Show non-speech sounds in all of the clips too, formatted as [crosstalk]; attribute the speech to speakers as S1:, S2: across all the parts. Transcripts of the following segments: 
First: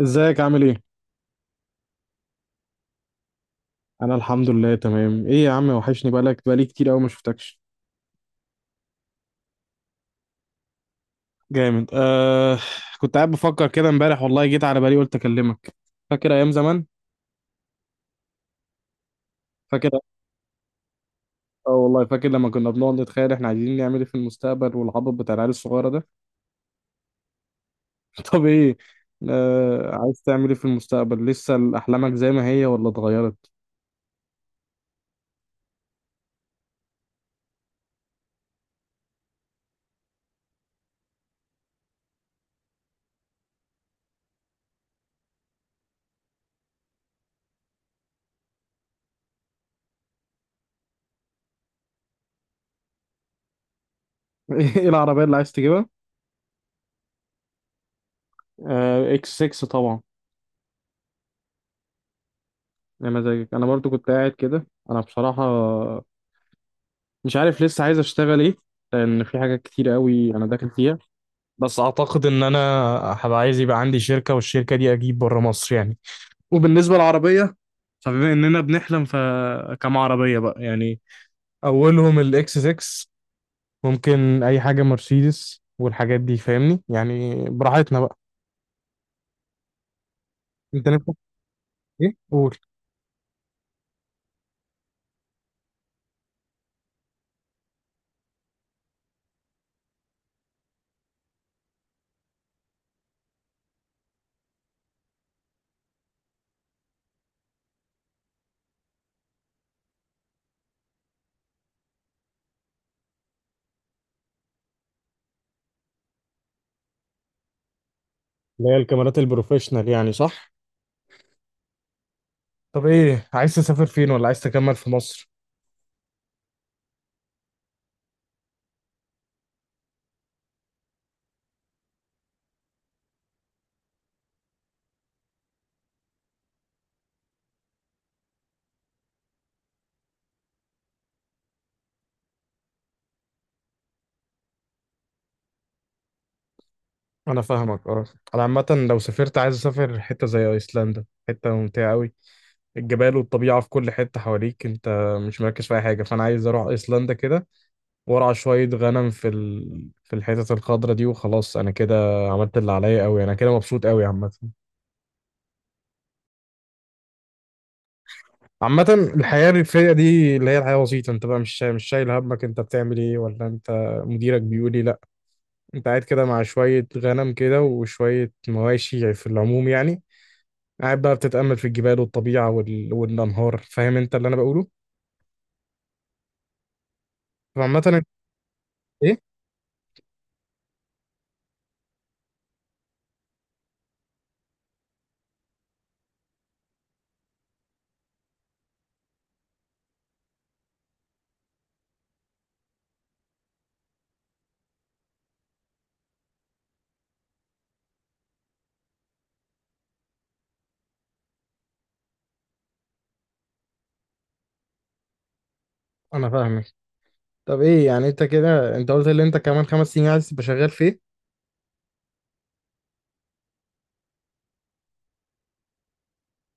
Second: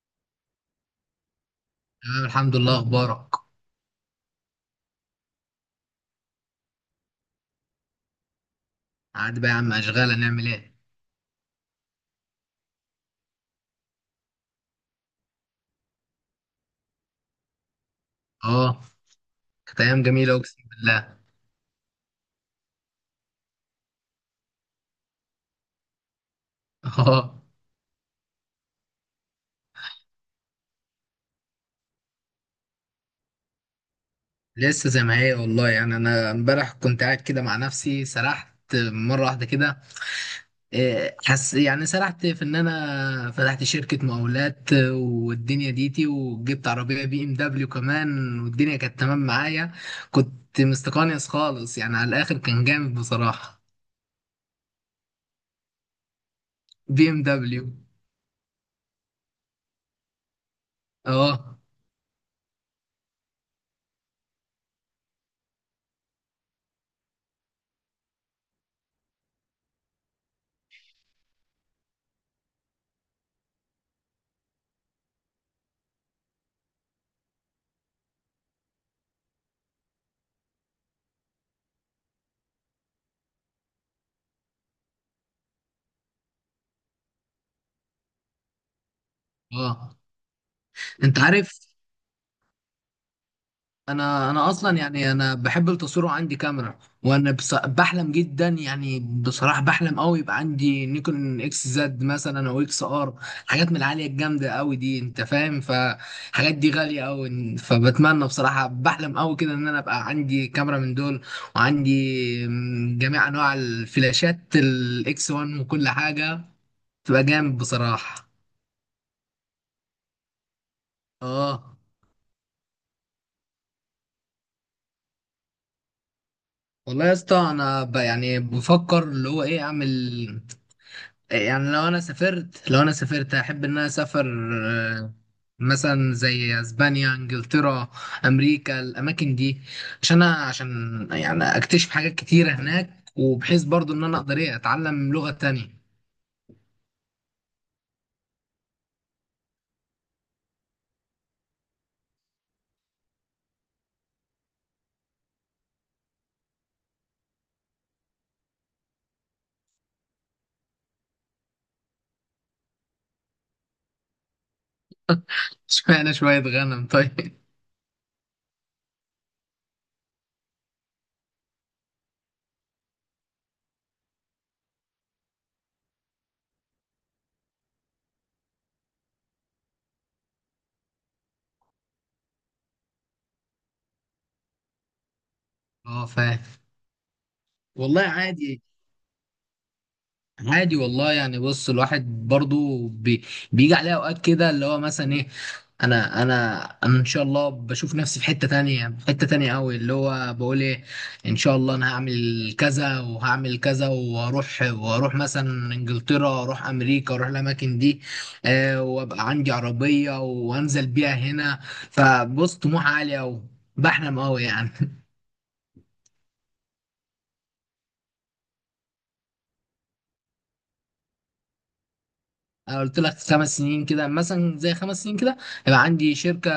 S1: ازيك عامل ايه؟
S2: تمام، الحمد لله. اخبارك؟
S1: انا الحمد لله تمام. ايه يا عم، وحشني بقالك بقالي كتير قوي ما شفتكش.
S2: عاد بقى يا عم، اشغال. هنعمل ايه؟
S1: جامد آه. كنت قاعد بفكر كده امبارح والله جيت على بالي قلت اكلمك. فاكر ايام زمان.
S2: اه، كانت
S1: فاكر.
S2: ايام جميله، اقسم بالله. [laughs]
S1: اه والله فاكر لما كنا بنقعد نتخيل احنا عايزين نعمل ايه في المستقبل، والعبط بتاع العيال الصغيره ده.
S2: اه.
S1: [laughs] طب ايه. عايز تعمل ايه في المستقبل، لسه احلامك زي ما هي ولا اتغيرت؟
S2: لسه زي ما هي، والله. يعني انا امبارح كنت قاعد كده مع نفسي، سرحت مره واحده كده. حس، يعني سرحت في ان انا فتحت شركه مقاولات والدنيا ديتي، وجبت عربيه بي ام دبليو كمان، والدنيا كانت تمام معايا. كنت مستقنيس خالص يعني، على الاخر كان جامد بصراحه.
S1: [laughs] ايه العربيه اللي عايز تجيبها؟
S2: بي ام دبليو.
S1: اكس 6 طبعا.
S2: اه.
S1: يا مزاجك. انا برضو كنت قاعد كده انا بصراحه. مش عارف لسه عايز اشتغل ايه، لان في حاجات كتير قوي انا داخل فيها. بس اعتقد ان انا هبقى عايز يبقى عندي شركة، والشركة دي اجيب بره مصر يعني. وبالنسبة للعربية، فبما اننا بنحلم فكم عربية بقى يعني. اولهم الاكس 6. ممكن اي حاجة مرسيدس والحاجات دي، فاهمني، يعني براحتنا بقى.
S2: اه.
S1: انت نفسك.
S2: انت عارف،
S1: ايه قول.
S2: انا اصلا يعني انا بحب التصوير وعندي كاميرا. وانا بحلم جدا يعني، بصراحه بحلم قوي يبقى عندي نيكون اكس زد مثلا او اكس ار. حاجات من العاليه الجامده قوي دي، انت فاهم، فحاجات دي غاليه قوي. فبتمنى بصراحه، بحلم قوي كده ان انا ابقى عندي كاميرا من دول. وعندي جميع انواع الفلاشات الاكس 1 وكل حاجه، تبقى جامد بصراحه.
S1: اللي هي الكاميرات البروفيشنال يعني، صح؟
S2: اه.
S1: طب ايه، عايز تسافر فين ولا عايز تكمل في مصر؟
S2: والله يا اسطى، انا يعني بفكر اللي هو ايه اعمل. يعني لو انا سافرت، لو انا سافرت احب ان انا اسافر. آه، مثلا زي اسبانيا، انجلترا، امريكا، الاماكن دي. عشان أنا، عشان يعني اكتشف حاجات كتيره هناك، وبحيث برضو ان انا اقدر ايه اتعلم لغه تانية.
S1: انا فاهمك اه. انا عامه لو سافرت عايز اسافر حته زي ايسلندا، حته ممتعه قوي. الجبال والطبيعه في كل حته حواليك انت، مش مركز في اي حاجه، فانا عايز اروح ايسلندا كده وارعى شويه غنم في الحتت الخضراء دي، وخلاص انا كده عملت اللي عليا قوي. انا كده مبسوط قوي عامه.
S2: [laughs] اشمعنى شويه غنم طيب؟
S1: عامه الحياه الريفيه دي اللي هي الحياه بسيطه، انت بقى مش شايل همك انت بتعمل ايه ولا انت مديرك بيقول ايه، لا انت قاعد كده مع شويه غنم كده وشويه مواشي في العموم يعني. قاعد بقى بتتأمل في الجبال والطبيعة والأنهار، فاهم انت اللي انا بقوله.
S2: اه، فاهم.
S1: فعامة
S2: والله عادي.
S1: ايه.
S2: عادي والله، يعني بص الواحد برضو بي، بيجي عليه اوقات كده اللي هو مثلا ايه. انا ان شاء الله بشوف نفسي في حتة تانية، في حتة تانية قوي. اللي هو بقول ايه، ان شاء الله انا هعمل كذا وهعمل كذا، وهروح واروح مثلا انجلترا، اروح امريكا، اروح الاماكن دي. آه، وابقى عندي عربية وانزل بيها هنا. فبص، طموح عالي قوي، بحلم قوي يعني.
S1: انا فاهمك. طب ايه يعني، انت كده انت قلت اللي انت كمان 5 سنين عايز تبقى شغال فيه.
S2: انا قلت لك 5 سنين كده، مثلا زي 5 سنين كده يبقى عندي شركه.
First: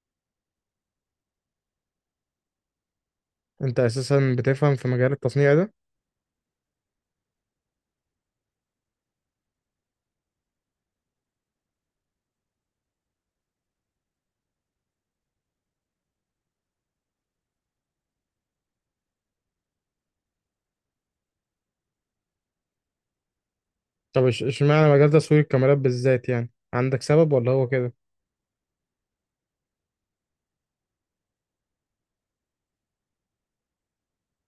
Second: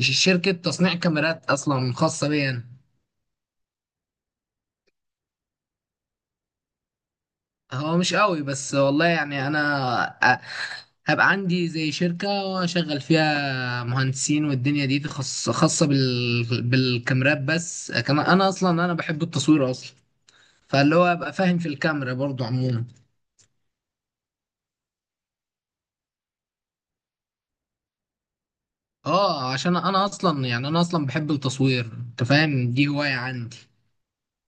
S2: شركه تصنيع كاميرات اصلا خاصه بيا أنا.
S1: انت اساسا بتفهم في مجال التصنيع ده؟
S2: هو مش قوي بس، والله يعني انا هبقى عندي زي شركه واشغل فيها مهندسين، والدنيا دي خاصه بالكاميرات بس. كمان انا اصلا انا بحب التصوير اصلا. فاللي هو ابقى فاهم في الكاميرا برضو عموما.
S1: طب اشمعنى مجال تصوير الكاميرات بالذات، يعني عندك سبب ولا هو كده؟
S2: اه، عشان انا اصلا يعني انا اصلا بحب التصوير. انت فاهم، دي هوايه عندي.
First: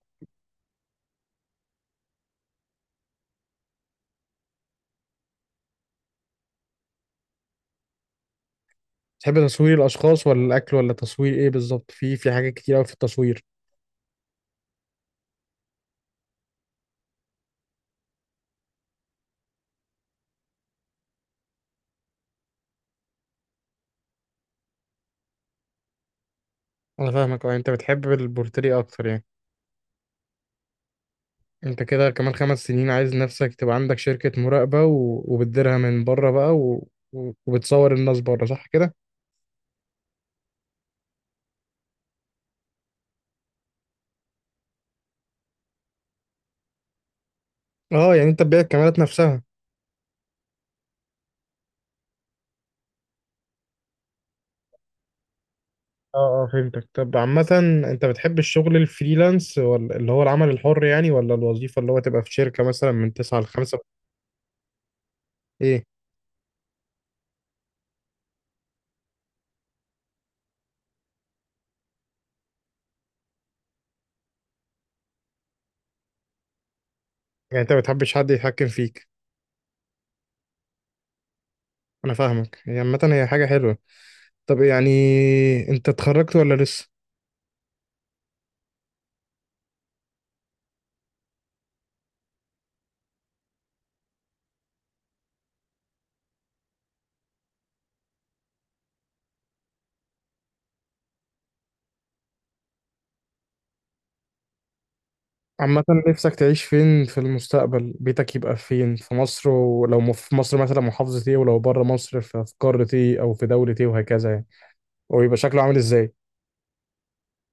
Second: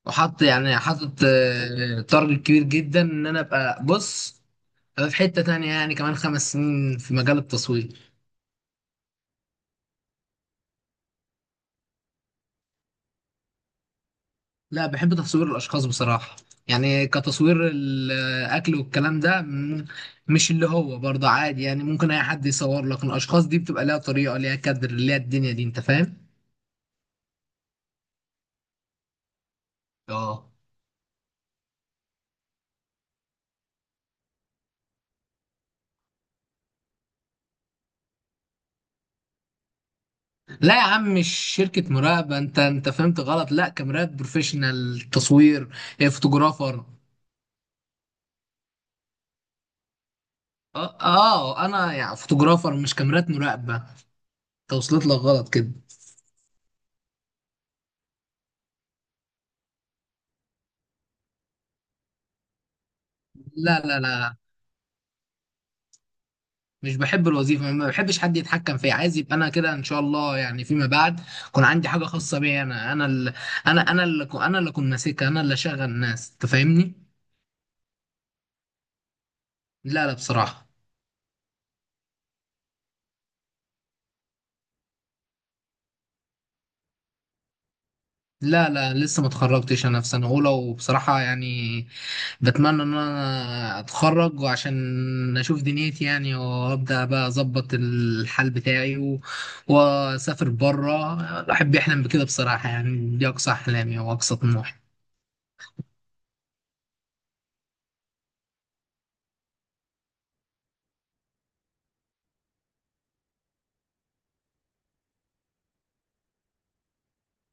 S2: وحط يعني، حاطط تارجت كبير جدا ان انا ابقى بص أبقى في حتة تانية يعني كمان 5 سنين في مجال التصوير.
S1: تحب تصوير الاشخاص ولا الاكل ولا تصوير ايه بالظبط، في في حاجات كتير قوي في التصوير.
S2: لا، بحب تصوير الاشخاص بصراحة. يعني كتصوير الاكل والكلام ده مش اللي هو برضه عادي، يعني ممكن اي حد يصور لك. الاشخاص دي بتبقى ليها طريقة، ليها كادر، ليها الدنيا دي انت فاهم.
S1: انا فاهمك اه، انت بتحب البورتري اكتر يعني.
S2: اه.
S1: انت كده كمان 5 سنين عايز نفسك تبقى عندك شركة مراقبة وبتديرها من بره بقى وبتصور الناس بره، صح كده؟
S2: لا يا عم، مش شركة مراقبة. انت فهمت غلط، لا، كاميرات بروفيشنال تصوير. فوتوغرافر.
S1: اه يعني انت تبيع الكاميرات نفسها.
S2: اه. انا يعني فوتوغرافر، مش كاميرات مراقبه. توصلت لك غلط كده.
S1: اه اه فهمتك. طب عامة، انت بتحب الشغل الفريلانس ولا اللي هو العمل الحر يعني، ولا الوظيفة اللي هو تبقى في شركة مثلا من تسعة لخمسة؟
S2: لا لا لا.
S1: ايه؟
S2: مش بحب الوظيفه، ما بحبش حد يتحكم فيا. عايز يبقى انا كده ان شاء الله يعني فيما بعد يكون عندي حاجه خاصه بيا. انا اللي، انا اللي اكون ماسكها، انا اللي اشغل الناس، تفهمني؟
S1: يعني انت ما بتحبش حد يتحكم فيك.
S2: لا لا بصراحه.
S1: انا فاهمك، هي عامة هي حاجة حلوة. طب يعني، انت اتخرجت ولا لسه؟
S2: لا لا، لسه ما اتخرجتش. انا في سنه اولى وبصراحه يعني بتمنى ان انا اتخرج، وعشان اشوف دنيتي يعني، وابدا بقى اظبط الحال بتاعي و... واسافر بره. الواحد بيحلم بكده بصراحه، يعني دي اقصى احلامي واقصى طموحي.
S1: عامة نفسك تعيش فين في المستقبل، بيتك يبقى فين، في مصر ولو في مصر مثلا محافظة ايه، ولو بره مصر في قارة ايه او في دولة ايه وهكذا يعني، ويبقى شكله عامل ازاي؟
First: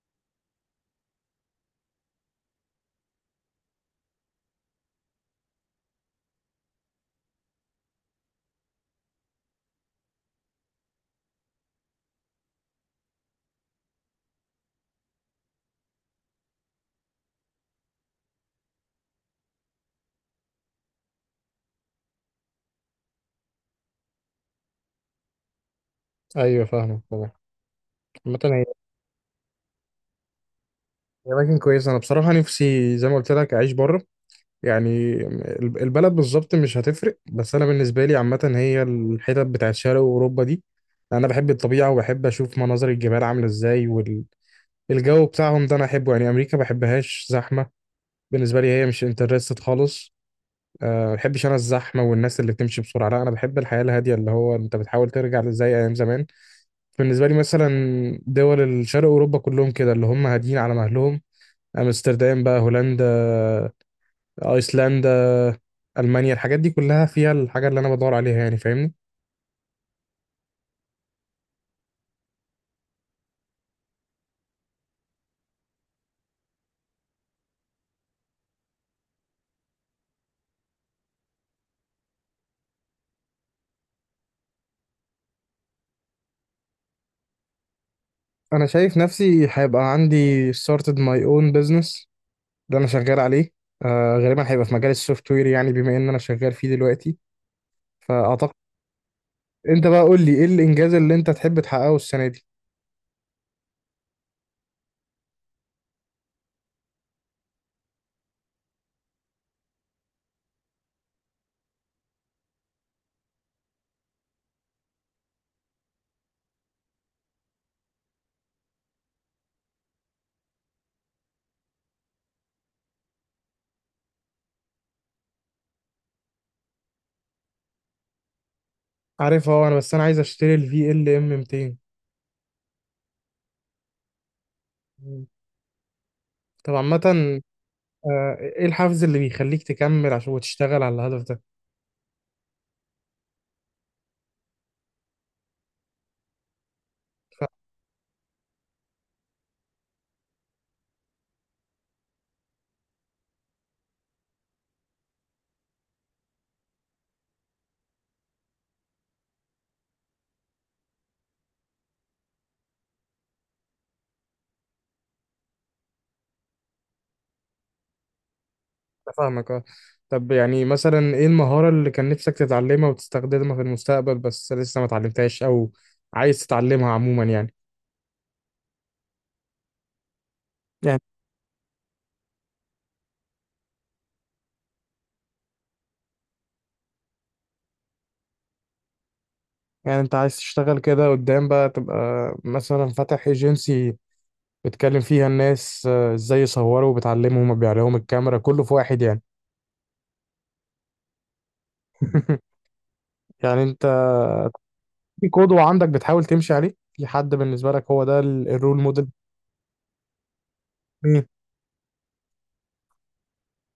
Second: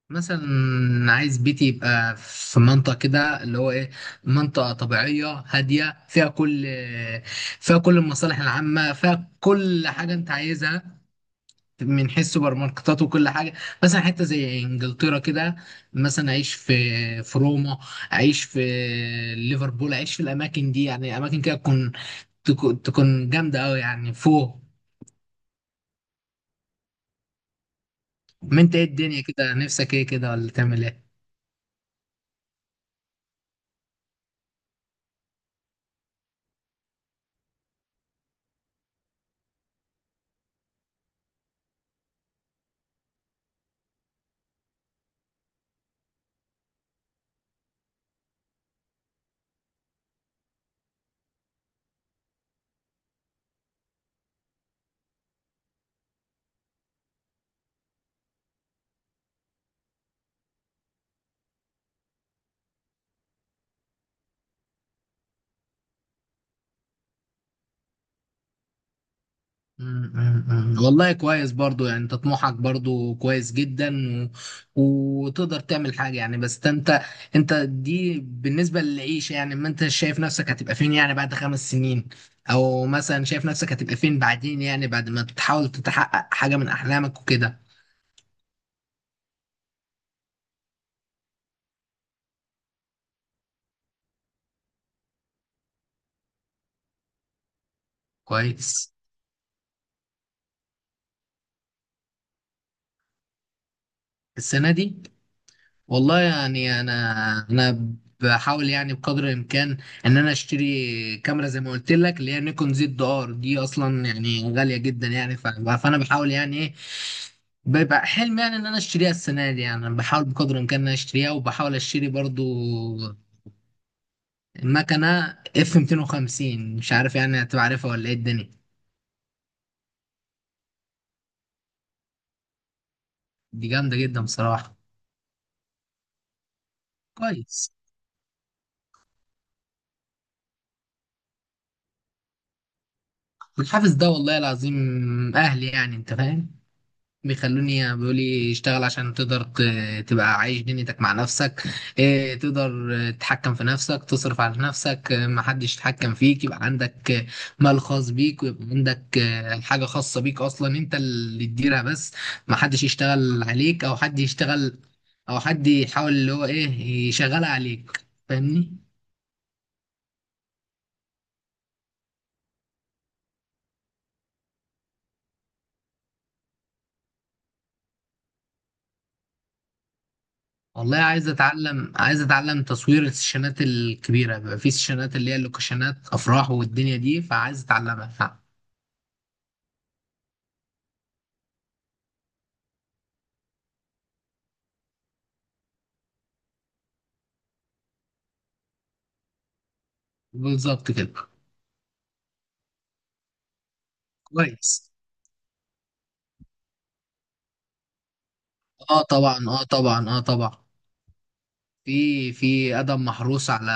S2: مثلا عايز بيتي يبقى في منطقه كده، اللي هو ايه، منطقه طبيعيه هاديه، فيها كل، فيها كل المصالح العامه، فيها كل حاجه انت عايزها، من حيث سوبر ماركتات وكل حاجه. مثلا حته زي انجلترا كده، مثلا اعيش في في روما، اعيش في ليفربول، اعيش في الاماكن دي. يعني اماكن كده تكون تكون جامده قوي يعني فوق.
S1: ايوه فاهمك طبعا. عامة
S2: ما
S1: هي
S2: انت ايه الدنيا كده، نفسك ايه كده ولا تعمل ايه؟
S1: هي أماكن كويسة. أنا بصراحة نفسي زي ما قلت لك أعيش بره. يعني البلد بالظبط مش هتفرق، بس أنا بالنسبة لي عامة هي الحتت بتاعت شرق أوروبا دي. أنا بحب الطبيعة وبحب أشوف مناظر الجبال عاملة إزاي، والجو بتاعهم ده أنا أحبه. يعني أمريكا بحبهاش، زحمة. بالنسبه لي هي مش انترستد خالص. أه ما بحبش انا الزحمه والناس اللي بتمشي بسرعه، لا انا بحب الحياه الهاديه اللي هو انت بتحاول ترجع زي ايام زمان. بالنسبه لي مثلا دول الشرق اوروبا كلهم كده اللي هم هاديين على مهلهم. امستردام بقى، هولندا، ايسلندا، المانيا، الحاجات دي كلها فيها الحاجه اللي انا بدور عليها يعني، فاهمني.
S2: مم، مم، مم. والله كويس برضو، يعني انت طموحك برضو كويس جدا. و... وتقدر تعمل حاجة يعني. بس انت، انت دي بالنسبة للعيشة يعني، ما انت شايف نفسك هتبقى فين يعني بعد 5 سنين، او مثلا شايف نفسك هتبقى فين بعدين يعني بعد ما تحاول تتحقق حاجة من احلامك وكده؟
S1: انا شايف نفسي هيبقى عندي started my own business اللي انا شغال عليه. آه غالبا هيبقى في مجال السوفت وير يعني، بما ان انا شغال فيه دلوقتي، فاعتقد.
S2: كويس.
S1: انت بقى قول لي، ايه الانجاز اللي انت تحب تحققه السنه دي؟
S2: السنة دي، والله يعني انا، انا بحاول يعني بقدر الامكان ان انا اشتري كاميرا زي ما قلت لك، اللي هي نيكون زد ار دي، اصلا يعني غاليه جدا يعني. فانا بحاول يعني ايه، بيبقى حلم يعني ان انا اشتريها السنه دي. يعني انا بحاول بقدر الامكان ان انا اشتريها، وبحاول اشتري برضو مكنه اف 250، مش عارف يعني هتبقى عارفها ولا ايه الدنيا.
S1: عارفها. هو انا بس انا عايز اشتري الفي ال ام 200.
S2: دي جامده جدا بصراحه.
S1: طب عامه.
S2: كويس.
S1: ايه الحافز اللي بيخليك تكمل عشان وتشتغل على الهدف ده؟
S2: الحافز ده، والله العظيم، اهلي يعني انت فاهم.
S1: فا-
S2: بيخلوني، بيقول لي اشتغل عشان تقدر تبقى عايش دنيتك مع نفسك. اه، تقدر، اه، تتحكم في نفسك، تصرف على نفسك، اه، محدش يتحكم فيك، يبقى عندك، اه، مال خاص بيك، ويبقى عندك، اه، حاجة خاصة بيك، أصلا أنت اللي تديرها بس، محدش يشتغل عليك، أو حد يشتغل، أو حد يحاول اللي هو إيه، يشغلها عليك، فاهمني؟
S1: أنا فاهمك اه. طب يعني مثلا، ايه المهاره اللي كان نفسك تتعلمها وتستخدمها في المستقبل بس لسه ما اتعلمتهاش، او عايز تتعلمها عموما
S2: والله،
S1: يعني
S2: عايز اتعلم، عايز اتعلم تصوير السيشنات الكبيره، بيبقى في سيشنات اللي هي اللوكيشنات افراح والدنيا دي، فعايز اتعلمها.
S1: يعني انت عايز تشتغل كده قدام بقى تبقى مثلا فاتح ايجنسي بتكلم فيها الناس ازاي يصوروا وبتعلمهم وبيع لهم الكاميرا كله في واحد يعني.
S2: بالظبط كده.
S1: [laughs] يعني انت
S2: كويس.
S1: في قدوة عندك بتحاول تمشي عليه، في حد بالنسبة لك هو ده الرول
S2: اه
S1: موديل؟
S2: طبعا، اه طبعا، اه طبعا.
S1: مين؟
S2: في ادم محروس على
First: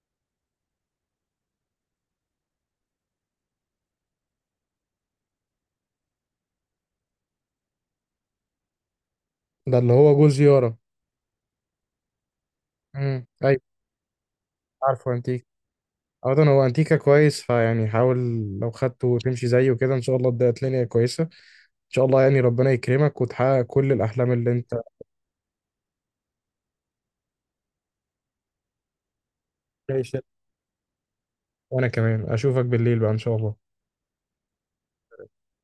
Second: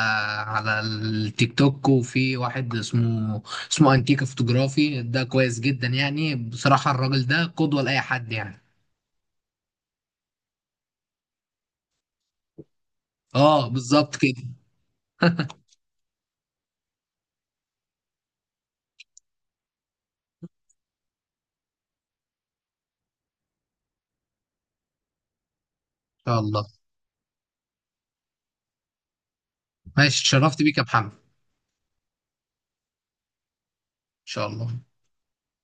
S2: التيك توك، وفي واحد اسمه انتيكا فوتوغرافي، ده كويس جدا يعني بصراحة. الراجل ده قدوة لأي حد يعني.
S1: ده اللي هو جوز يارا. ايوه.
S2: اه بالظبط كده. ان
S1: عارفه انتيكا. عامة هو انتيكا كويس، فيعني حاول لو خدته وتمشي زيه كده ان شاء الله تبقى الدنيا كويسة. ان شاء الله يعني ربنا يكرمك وتحقق كل الاحلام اللي انت
S2: شاء الله. ماشي،
S1: عايشها.
S2: اتشرفت بيك يا محمد. ان
S1: وانا كمان اشوفك بالليل بقى ان شاء الله.
S2: شاء الله.